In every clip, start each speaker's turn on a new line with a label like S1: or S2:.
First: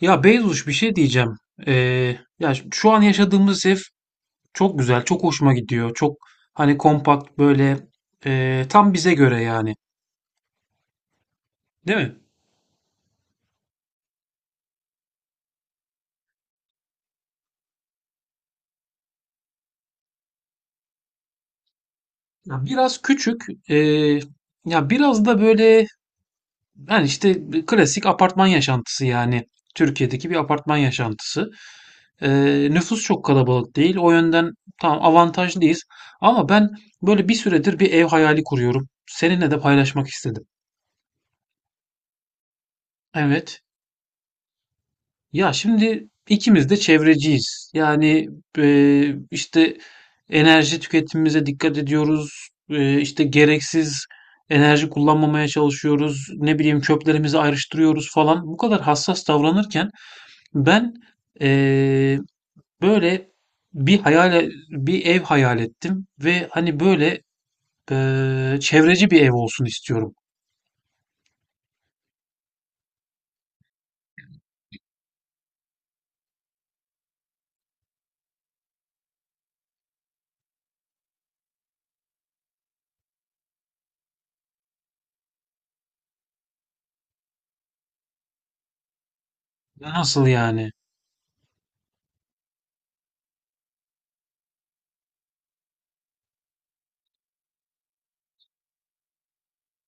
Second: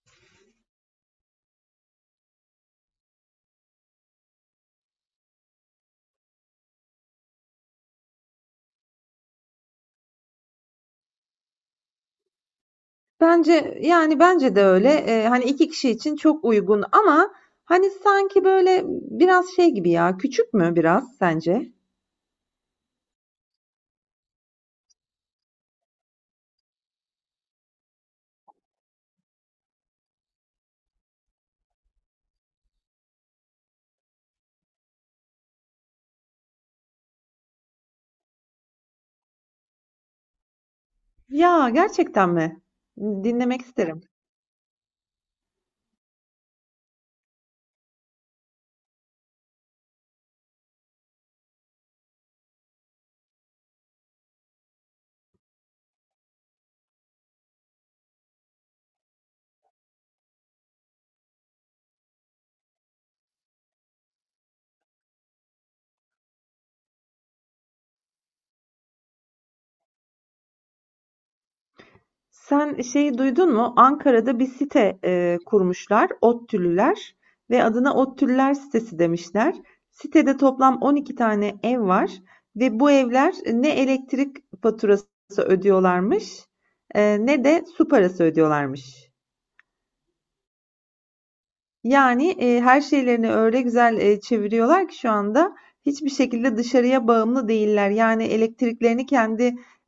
S1: Ya Beyzuş bir şey diyeceğim. Şu an yaşadığımız ev çok güzel, çok hoşuma gidiyor. Çok hani kompakt böyle, tam bize göre yani. Değil mi?
S2: Bence yani bence de öyle. Hani 2 kişi için çok uygun ama hani sanki böyle biraz şey gibi ya. Küçük mü biraz sence?
S1: Ya biraz küçük, e, ya biraz da böyle hani işte klasik apartman yaşantısı yani. Türkiye'deki bir apartman yaşantısı. E, Nüfus çok kalabalık değil. O yönden tam avantajlıyız. Ama ben böyle bir süredir bir ev hayali kuruyorum. Seninle de paylaşmak istedim.
S2: Ya gerçekten mi?
S1: Evet.
S2: Dinlemek isterim.
S1: Ya şimdi ikimiz de çevreciyiz. Yani e, işte enerji tüketimimize dikkat ediyoruz. İşte gereksiz enerji kullanmamaya çalışıyoruz. Ne bileyim çöplerimizi ayrıştırıyoruz falan. Bu kadar hassas davranırken ben e, böyle bir hayal bir ev hayal ettim ve hani böyle, çevreci bir ev olsun istiyorum.
S2: Sen şeyi duydun mu? Ankara'da bir site kurmuşlar, ODTÜ'lüler ve adına ODTÜ'lüler sitesi demişler. Sitede toplam 12 tane ev var ve bu evler ne elektrik faturası ödüyorlarmış, ne de su parası ödüyorlarmış.
S1: Nasıl yani?
S2: Yani, her şeylerini öyle güzel, çeviriyorlar ki şu anda hiçbir şekilde dışarıya bağımlı değiller. Yani elektriklerini kendi,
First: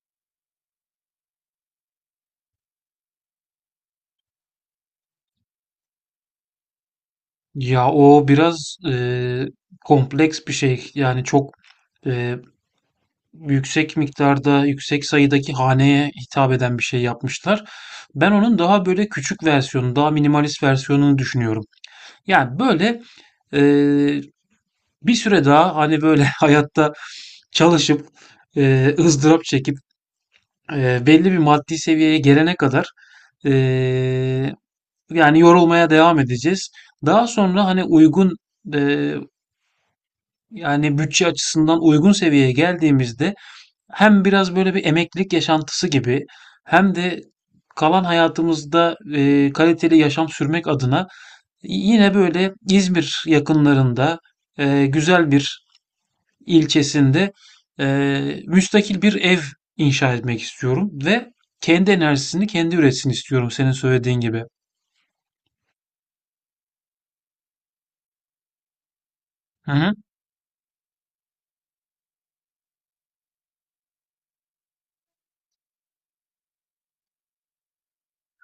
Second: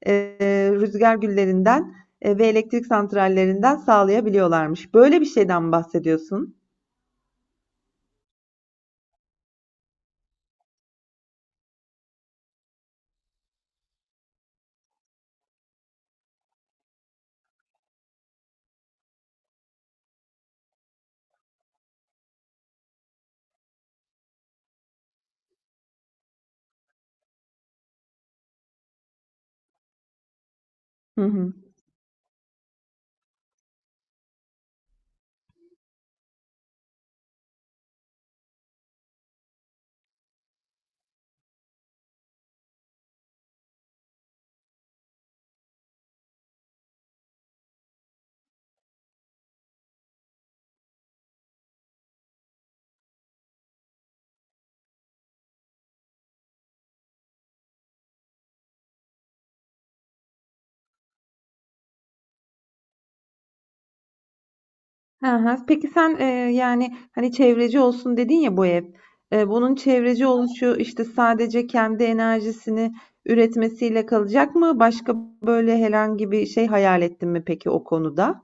S2: rüzgâr güllerinden, ve elektrik santrallerinden sağlayabiliyorlarmış. Böyle bir şeyden mi bahsediyorsun?
S1: Ya o biraz kompleks bir şey. Yani çok eee, yüksek miktarda, yüksek sayıdaki haneye hitap eden bir şey yapmışlar. Ben onun daha böyle küçük versiyonu, daha minimalist versiyonunu düşünüyorum. Yani böyle eee, bir süre daha hani böyle hayatta çalışıp ızdırap çekip
S2: Hı
S1: belli bir
S2: hı.
S1: maddi seviyeye gelene kadar eee, yani yorulmaya devam edeceğiz. Daha sonra hani uygun e, yani bütçe açısından uygun seviyeye geldiğimizde hem biraz böyle bir emeklilik yaşantısı gibi hem de kalan hayatımızda kaliteli yaşam sürmek adına yine böyle İzmir yakınlarında güzel bir ilçesinde e, müstakil bir ev inşa etmek istiyorum ve kendi enerjisini kendi üretsin istiyorum senin söylediğin gibi.
S2: Hı hı. Peki sen, yani, hani, çevreci olsun dedin ya bu ev.
S1: Hı
S2: Bunun
S1: hı.
S2: çevreci oluşu, işte, sadece kendi enerjisini üretmesiyle kalacak mı? Başka böyle herhangi bir şey hayal ettin mi peki o konuda?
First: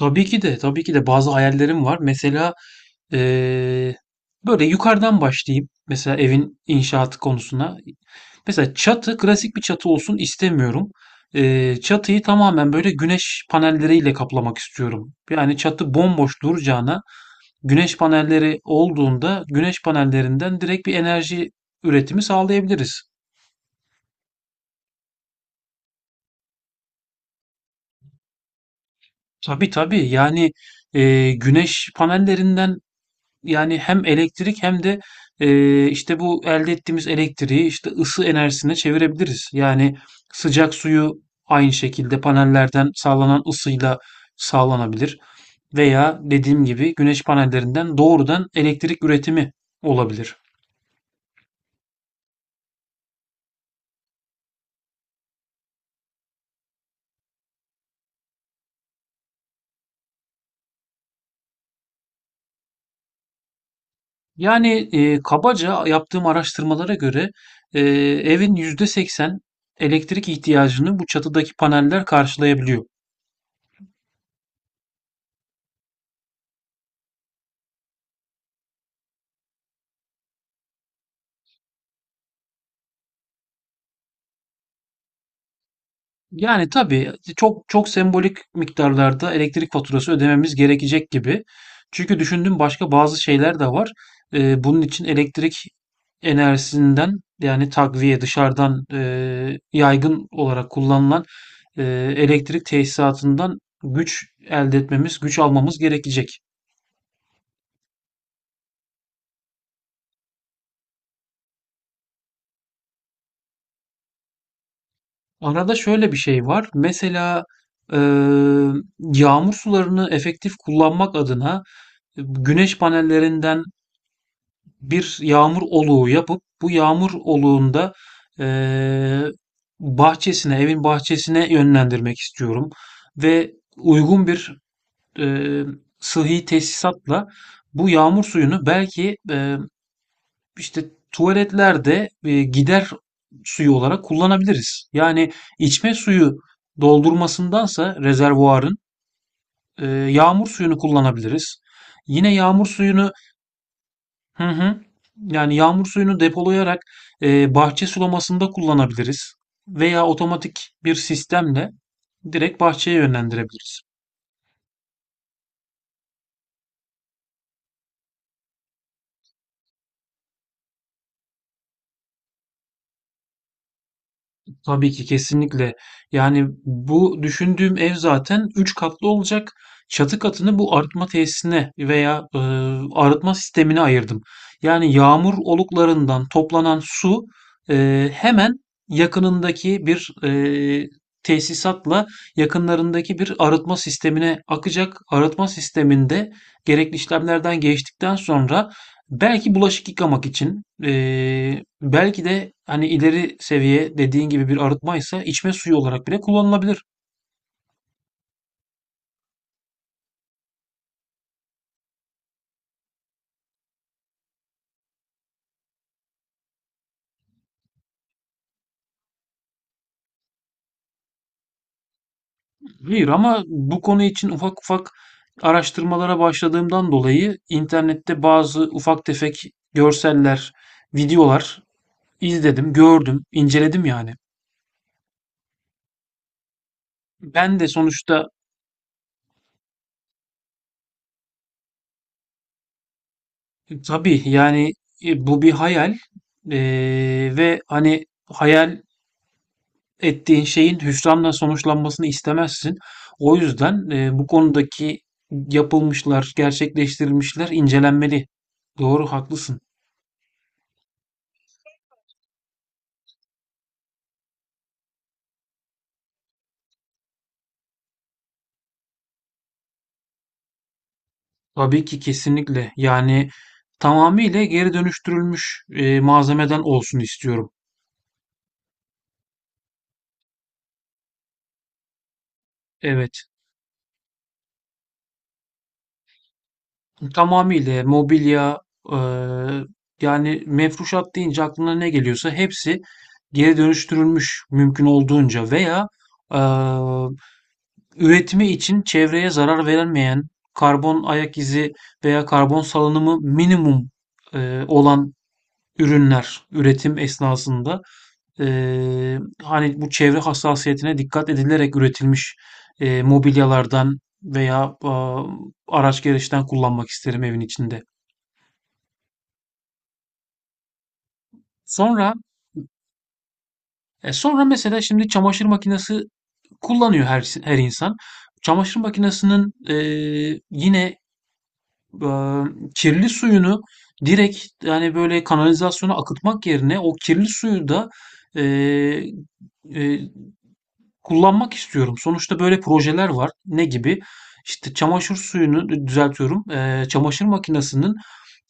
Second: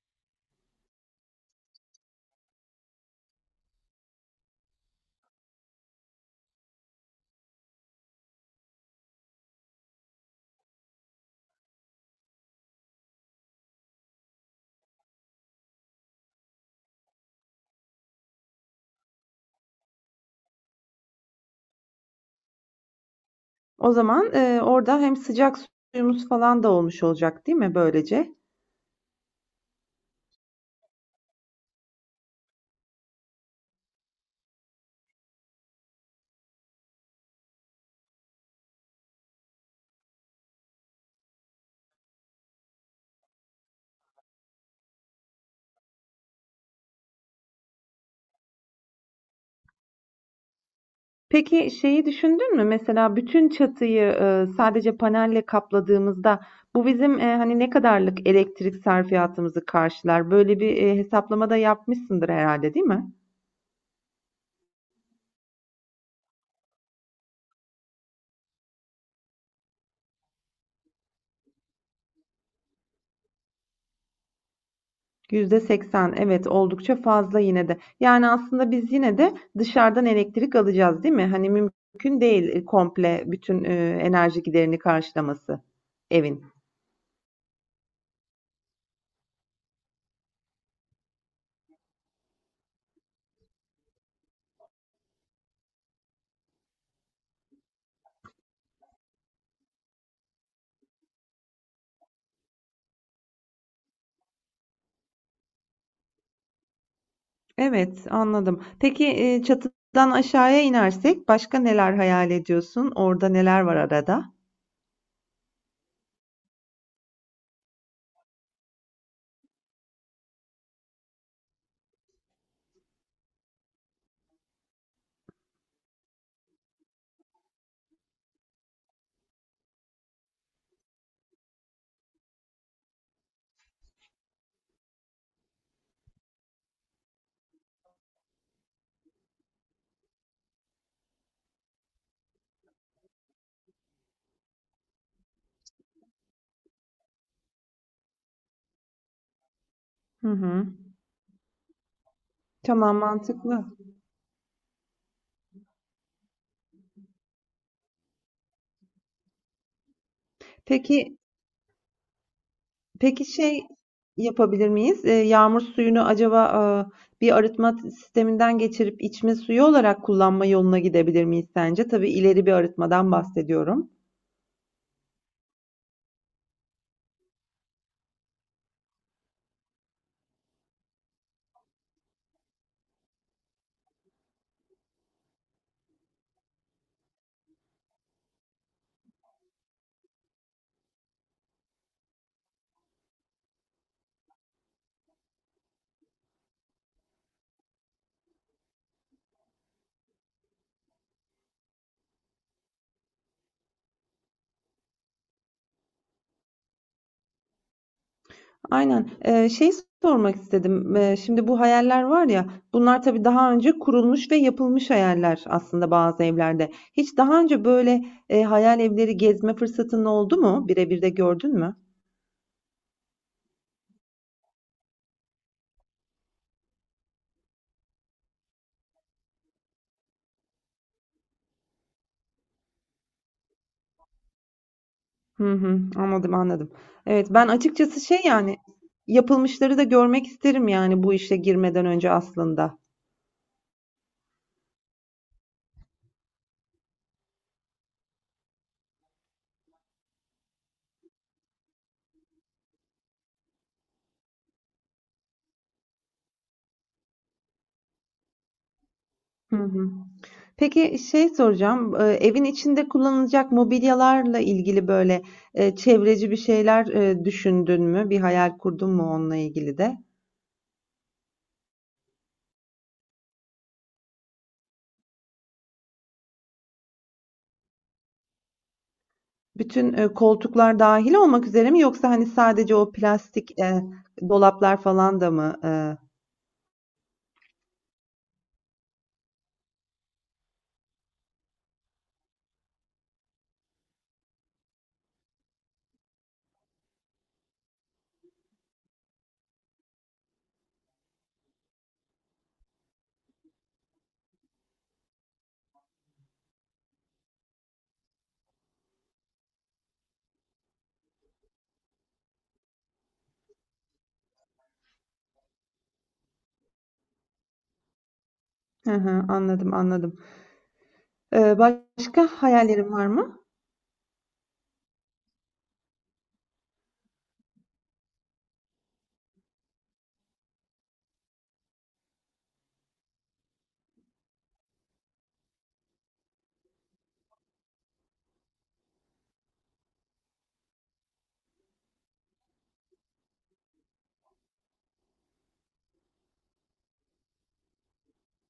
S1: Tabii ki de tabii ki de bazı hayallerim var. Mesela Eee, böyle yukarıdan başlayayım. Mesela evin inşaatı konusuna. Mesela çatı klasik bir çatı olsun istemiyorum. Çatıyı tamamen böyle güneş panelleriyle kaplamak istiyorum. Yani çatı bomboş duracağına güneş panelleri olduğunda güneş panellerinden direkt bir enerji üretimi sağlayabiliriz.
S2: O zaman, orada hem sıcak suyumuz falan da olmuş olacak, değil mi böylece?
S1: Tabii tabii yani güneş panellerinden yani hem elektrik hem de işte bu elde ettiğimiz elektriği işte ısı enerjisine çevirebiliriz. Yani sıcak suyu aynı şekilde panellerden sağlanan ısıyla sağlanabilir veya dediğim gibi güneş panellerinden doğrudan elektrik üretimi olabilir.
S2: Peki şeyi düşündün mü? Mesela bütün çatıyı sadece panelle kapladığımızda bu bizim hani ne kadarlık elektrik sarfiyatımızı karşılar? Böyle bir hesaplama da yapmışsındır herhalde, değil mi?
S1: Yani kabaca yaptığım araştırmalara göre eee evin %80 elektrik ihtiyacını bu çatıdaki paneller karşılayabiliyor.
S2: %80, evet, oldukça fazla yine de. Yani aslında biz yine de dışarıdan elektrik alacağız, değil mi? Hani mümkün değil komple bütün enerji giderini karşılaması evin.
S1: Yani tabii, çok çok sembolik miktarlarda elektrik faturası ödememiz gerekecek gibi. Çünkü düşündüğüm başka bazı şeyler de var. Bunun için elektrik enerjisinden yani takviye dışarıdan yaygın olarak kullanılan e, elektrik tesisatından güç elde etmemiz, güç almamız gerekecek.
S2: Evet, anladım. Peki, çatıdan aşağıya inersek başka neler hayal ediyorsun? Orada neler var arada?
S1: Arada şöyle bir şey var. Mesela e, yağmur sularını efektif kullanmak adına güneş panellerinden bir yağmur oluğu yapıp bu yağmur oluğunda eee, bahçesine, evin bahçesine yönlendirmek istiyorum ve uygun bir eee sıhhi tesisatla bu yağmur suyunu belki işte tuvaletlerde gider suyu olarak kullanabiliriz. Yani içme suyu doldurmasındansa rezervuarın
S2: Hı
S1: yağmur
S2: hı.
S1: suyunu kullanabiliriz. Yine yağmur
S2: Tamam,
S1: suyunu.
S2: mantıklı.
S1: Hı hı. Yani yağmur suyunu depolayarak bahçe sulamasında kullanabiliriz veya otomatik bir
S2: Peki
S1: sistemle direkt bahçeye
S2: peki şey
S1: yönlendirebiliriz.
S2: yapabilir miyiz? Yağmur suyunu acaba, bir arıtma sisteminden geçirip içme suyu olarak kullanma yoluna gidebilir miyiz sence? Tabii ileri bir arıtmadan bahsediyorum.
S1: Tabii ki kesinlikle. Yani bu düşündüğüm ev zaten 3 katlı olacak. Çatı katını bu arıtma tesisine veya arıtma sistemine ayırdım. Yani yağmur oluklarından toplanan su hemen yakınındaki bir tesisatla yakınlarındaki bir arıtma sistemine akacak. Arıtma sisteminde gerekli işlemlerden geçtikten sonra belki bulaşık yıkamak için, belki de hani ileri seviye dediğin gibi bir arıtmaysa içme suyu olarak bile kullanılabilir.
S2: Aynen. Şey sormak istedim. Şimdi bu hayaller var ya, bunlar tabii daha önce kurulmuş ve yapılmış hayaller aslında bazı evlerde. Hiç daha önce böyle hayal evleri gezme fırsatın oldu mu? Birebir de gördün mü?
S1: Hayır ama bu konu için ufak ufak araştırmalara başladığımdan dolayı internette bazı ufak tefek görseller, videolar izledim, gördüm, inceledim yani.
S2: Hı hı, anladım, anladım. Evet, ben
S1: Ben de
S2: açıkçası şey
S1: sonuçta
S2: yani yapılmışları da görmek isterim yani bu işe girmeden önce aslında.
S1: tabii yani bu bir hayal ve hani hayal ettiğin şeyin hüsranla sonuçlanmasını istemezsin. O yüzden, bu konudaki yapılmışlar, gerçekleştirilmişler incelenmeli. Doğru,
S2: Hı
S1: haklısın.
S2: hı. Peki şey soracağım, evin içinde kullanılacak mobilyalarla ilgili böyle, çevreci bir şeyler, düşündün mü? Bir hayal kurdun mu onunla ilgili de?
S1: Tabii ki, kesinlikle. Yani tamamıyla geri dönüştürülmüş, malzemeden olsun istiyorum.
S2: Bütün, koltuklar dâhil olmak üzere mi yoksa, hani, sadece o
S1: Evet.
S2: plastik, dolaplar falan da mı?
S1: Tamamıyla mobilya, eee, yani mefruşat deyince aklına ne geliyorsa hepsi geri dönüştürülmüş mümkün olduğunca veya, eee üretimi için çevreye zarar verilmeyen, karbon ayak izi veya karbon salınımı minimum olan ürünler üretim esnasında e, hani bu çevre hassasiyetine dikkat edilerek üretilmiş mobilyalardan veya araç gereçten kullanmak isterim evin içinde.
S2: Hı hı, anladım, anladım.
S1: Sonra
S2: Başka hayallerin var mı?
S1: e, sonra mesela şimdi çamaşır makinesi kullanıyor her insan. Çamaşır makinesinin yine eee, kirli suyunu direkt yani böyle kanalizasyona akıtmak yerine o kirli suyu da eee, eee, kullanmak istiyorum. Sonuçta böyle projeler var. Ne gibi? İşte çamaşır suyunu düzeltiyorum. Çamaşır makinesinin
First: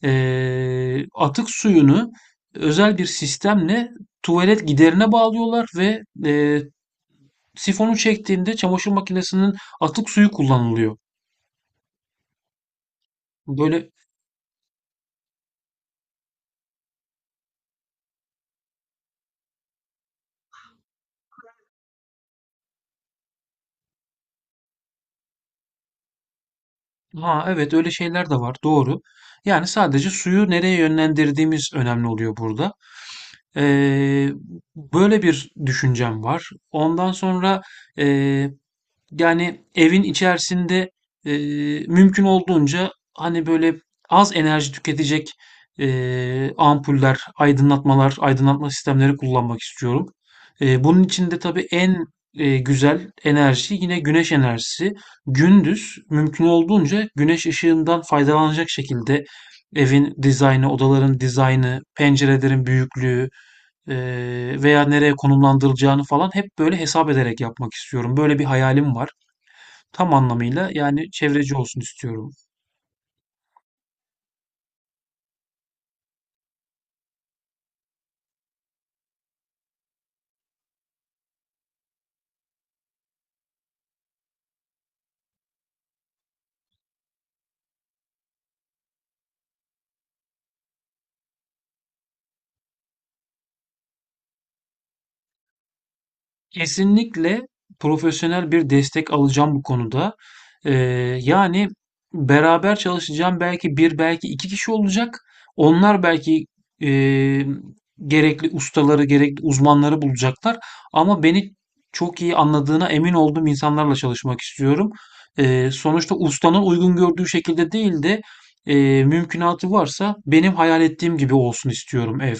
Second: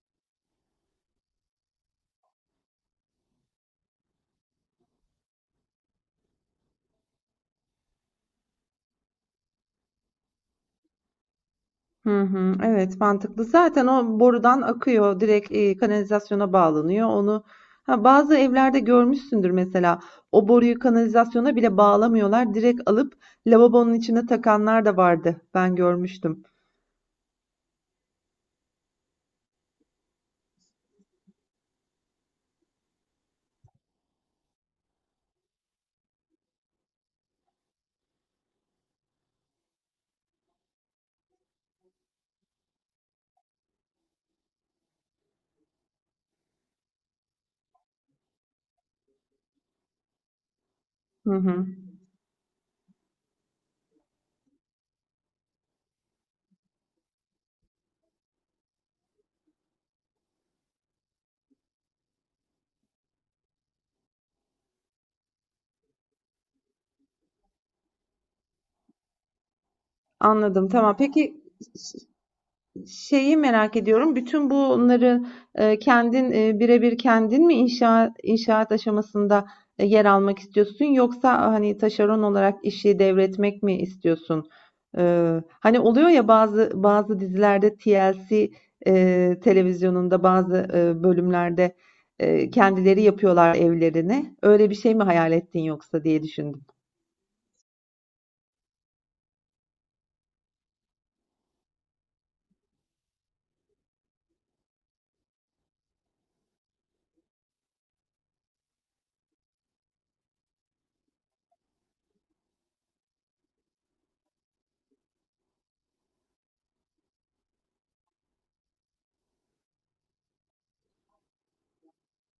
S1: atık suyunu özel bir sistemle tuvalet giderine bağlıyorlar ve sifonu çektiğinde çamaşır makinesinin atık suyu kullanılıyor.
S2: Hı hı, evet, mantıklı. Zaten
S1: Böyle.
S2: o borudan akıyor, direkt kanalizasyona bağlanıyor. Onu ha, bazı evlerde görmüşsündür. Mesela o boruyu kanalizasyona bile bağlamıyorlar. Direkt alıp lavabonun içine takanlar da vardı. Ben görmüştüm.
S1: Ha evet öyle şeyler de var doğru. Yani sadece suyu nereye yönlendirdiğimiz önemli oluyor burada. Ee, Böyle bir düşüncem var. Ondan sonra yani evin içerisinde e, mümkün olduğunca hani böyle az enerji tüketecek ampuller, aydınlatmalar, aydınlatma sistemleri kullanmak istiyorum. Bunun için
S2: Hı
S1: de tabii
S2: hı.
S1: en güzel enerji yine güneş enerjisi. Gündüz mümkün olduğunca güneş ışığından faydalanacak şekilde evin dizaynı, odaların dizaynı, pencerelerin büyüklüğü e, veya nereye konumlandırılacağını falan hep böyle hesap ederek yapmak istiyorum. Böyle bir hayalim var. Tam
S2: Anladım.
S1: anlamıyla
S2: Tamam.
S1: yani
S2: Peki,
S1: çevreci olsun istiyorum.
S2: şeyi merak ediyorum. Bütün bunları, kendin, birebir kendin mi inşaat aşamasında, yer almak istiyorsun yoksa, hani, taşeron olarak işi devretmek mi istiyorsun? Hani, oluyor ya bazı dizilerde TLC, televizyonunda bazı, bölümlerde, kendileri yapıyorlar evlerini. Öyle bir şey mi hayal ettin yoksa diye düşündüm.
S1: Kesinlikle profesyonel bir destek alacağım bu konuda. Yani beraber çalışacağım belki bir belki iki kişi olacak. Onlar belki eee, gerekli ustaları, gerekli uzmanları bulacaklar. Ama beni çok iyi anladığına emin olduğum insanlarla çalışmak istiyorum. Sonuçta ustanın uygun gördüğü şekilde değil de mümkünatı varsa benim hayal ettiğim gibi olsun istiyorum ev.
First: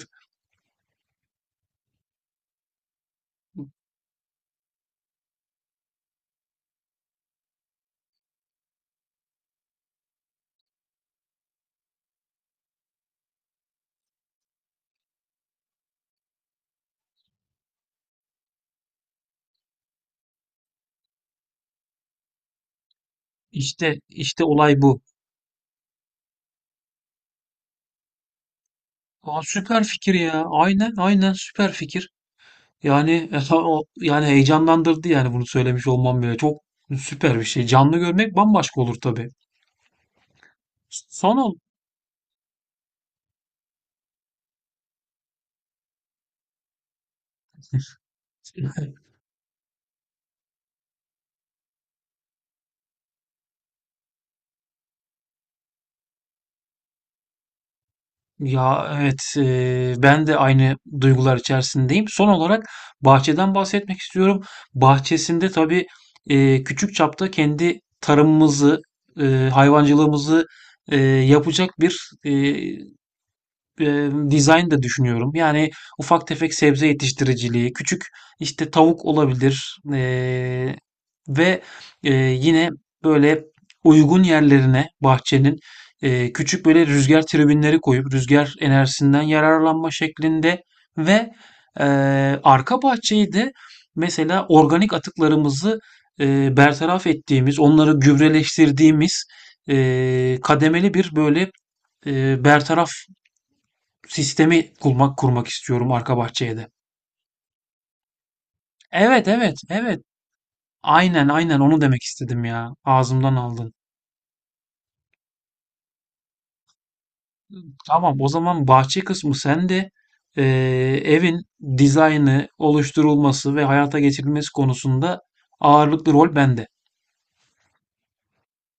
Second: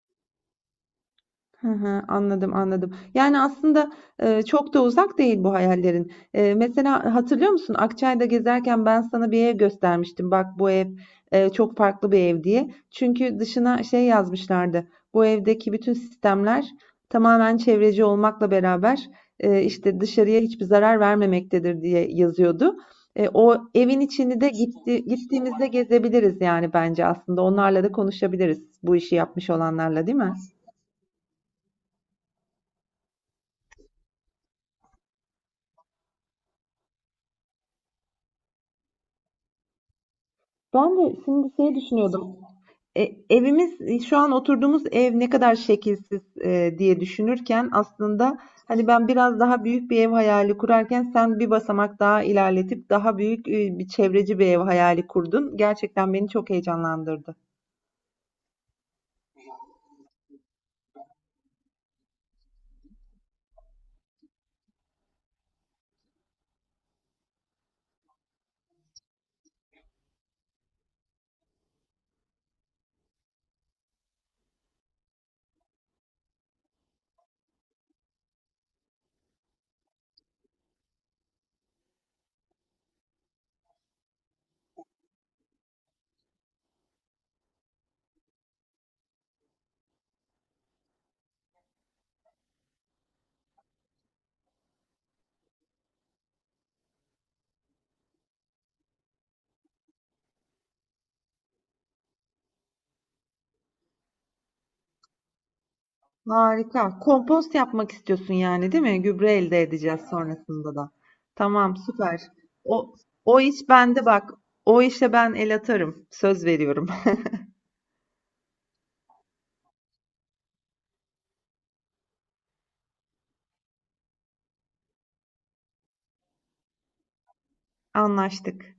S2: Hı hı, anladım, anladım. Yani aslında, çok da uzak değil bu hayallerin. Mesela hatırlıyor musun? Akçay'da gezerken ben sana bir ev göstermiştim. Bak bu ev, çok farklı bir ev diye. Çünkü dışına şey yazmışlardı. Bu evdeki bütün sistemler tamamen çevreci olmakla beraber, işte dışarıya hiçbir zarar vermemektedir diye yazıyordu. O
S1: İşte
S2: evin içini
S1: işte
S2: de
S1: olay bu.
S2: gittiğimizde gezebiliriz yani bence aslında. Onlarla da konuşabiliriz bu işi
S1: Aa,
S2: yapmış
S1: süper
S2: olanlarla,
S1: fikir
S2: değil mi?
S1: ya. Aynen aynen süper fikir. Yani o yani heyecanlandırdı yani bunu söylemiş olmam bile. Çok süper bir şey. Canlı görmek bambaşka olur tabii. Son ol.
S2: Düşünüyordum. Evimiz şu an oturduğumuz ev ne kadar şekilsiz diye düşünürken aslında hani ben biraz daha büyük bir ev hayali kurarken sen bir basamak daha ilerletip daha büyük bir çevreci bir ev hayali kurdun. Gerçekten beni çok heyecanlandırdı.
S1: Ya evet ben de aynı duygular içerisindeyim. Son olarak bahçeden bahsetmek istiyorum. Bahçesinde tabii küçük çapta kendi tarımımızı, hayvancılığımızı yapacak bir e, design de düşünüyorum. Yani ufak tefek sebze yetiştiriciliği, küçük işte tavuk olabilir, ve yine böyle uygun yerlerine bahçenin küçük böyle rüzgar tribünleri koyup rüzgar enerjisinden yararlanma şeklinde ve e, arka bahçeyi de mesela organik atıklarımızı bertaraf ettiğimiz, onları gübreleştirdiğimiz kademeli bir böyle bertaraf sistemi kurmak istiyorum arka bahçeye de.
S2: Harika. Kompost yapmak istiyorsun yani, değil mi?
S1: Evet
S2: Gübre
S1: evet
S2: elde
S1: evet.
S2: edeceğiz sonrasında da.
S1: Aynen aynen
S2: Tamam,
S1: onu demek
S2: süper.
S1: istedim ya.
S2: O
S1: Ağzımdan
S2: iş
S1: aldın.
S2: bende bak. O işe ben el atarım. Söz veriyorum.
S1: Tamam o zaman bahçe kısmı sende. Ee, Evin dizaynı, oluşturulması ve hayata geçirilmesi konusunda ağırlıklı rol bende.
S2: Anlaştık.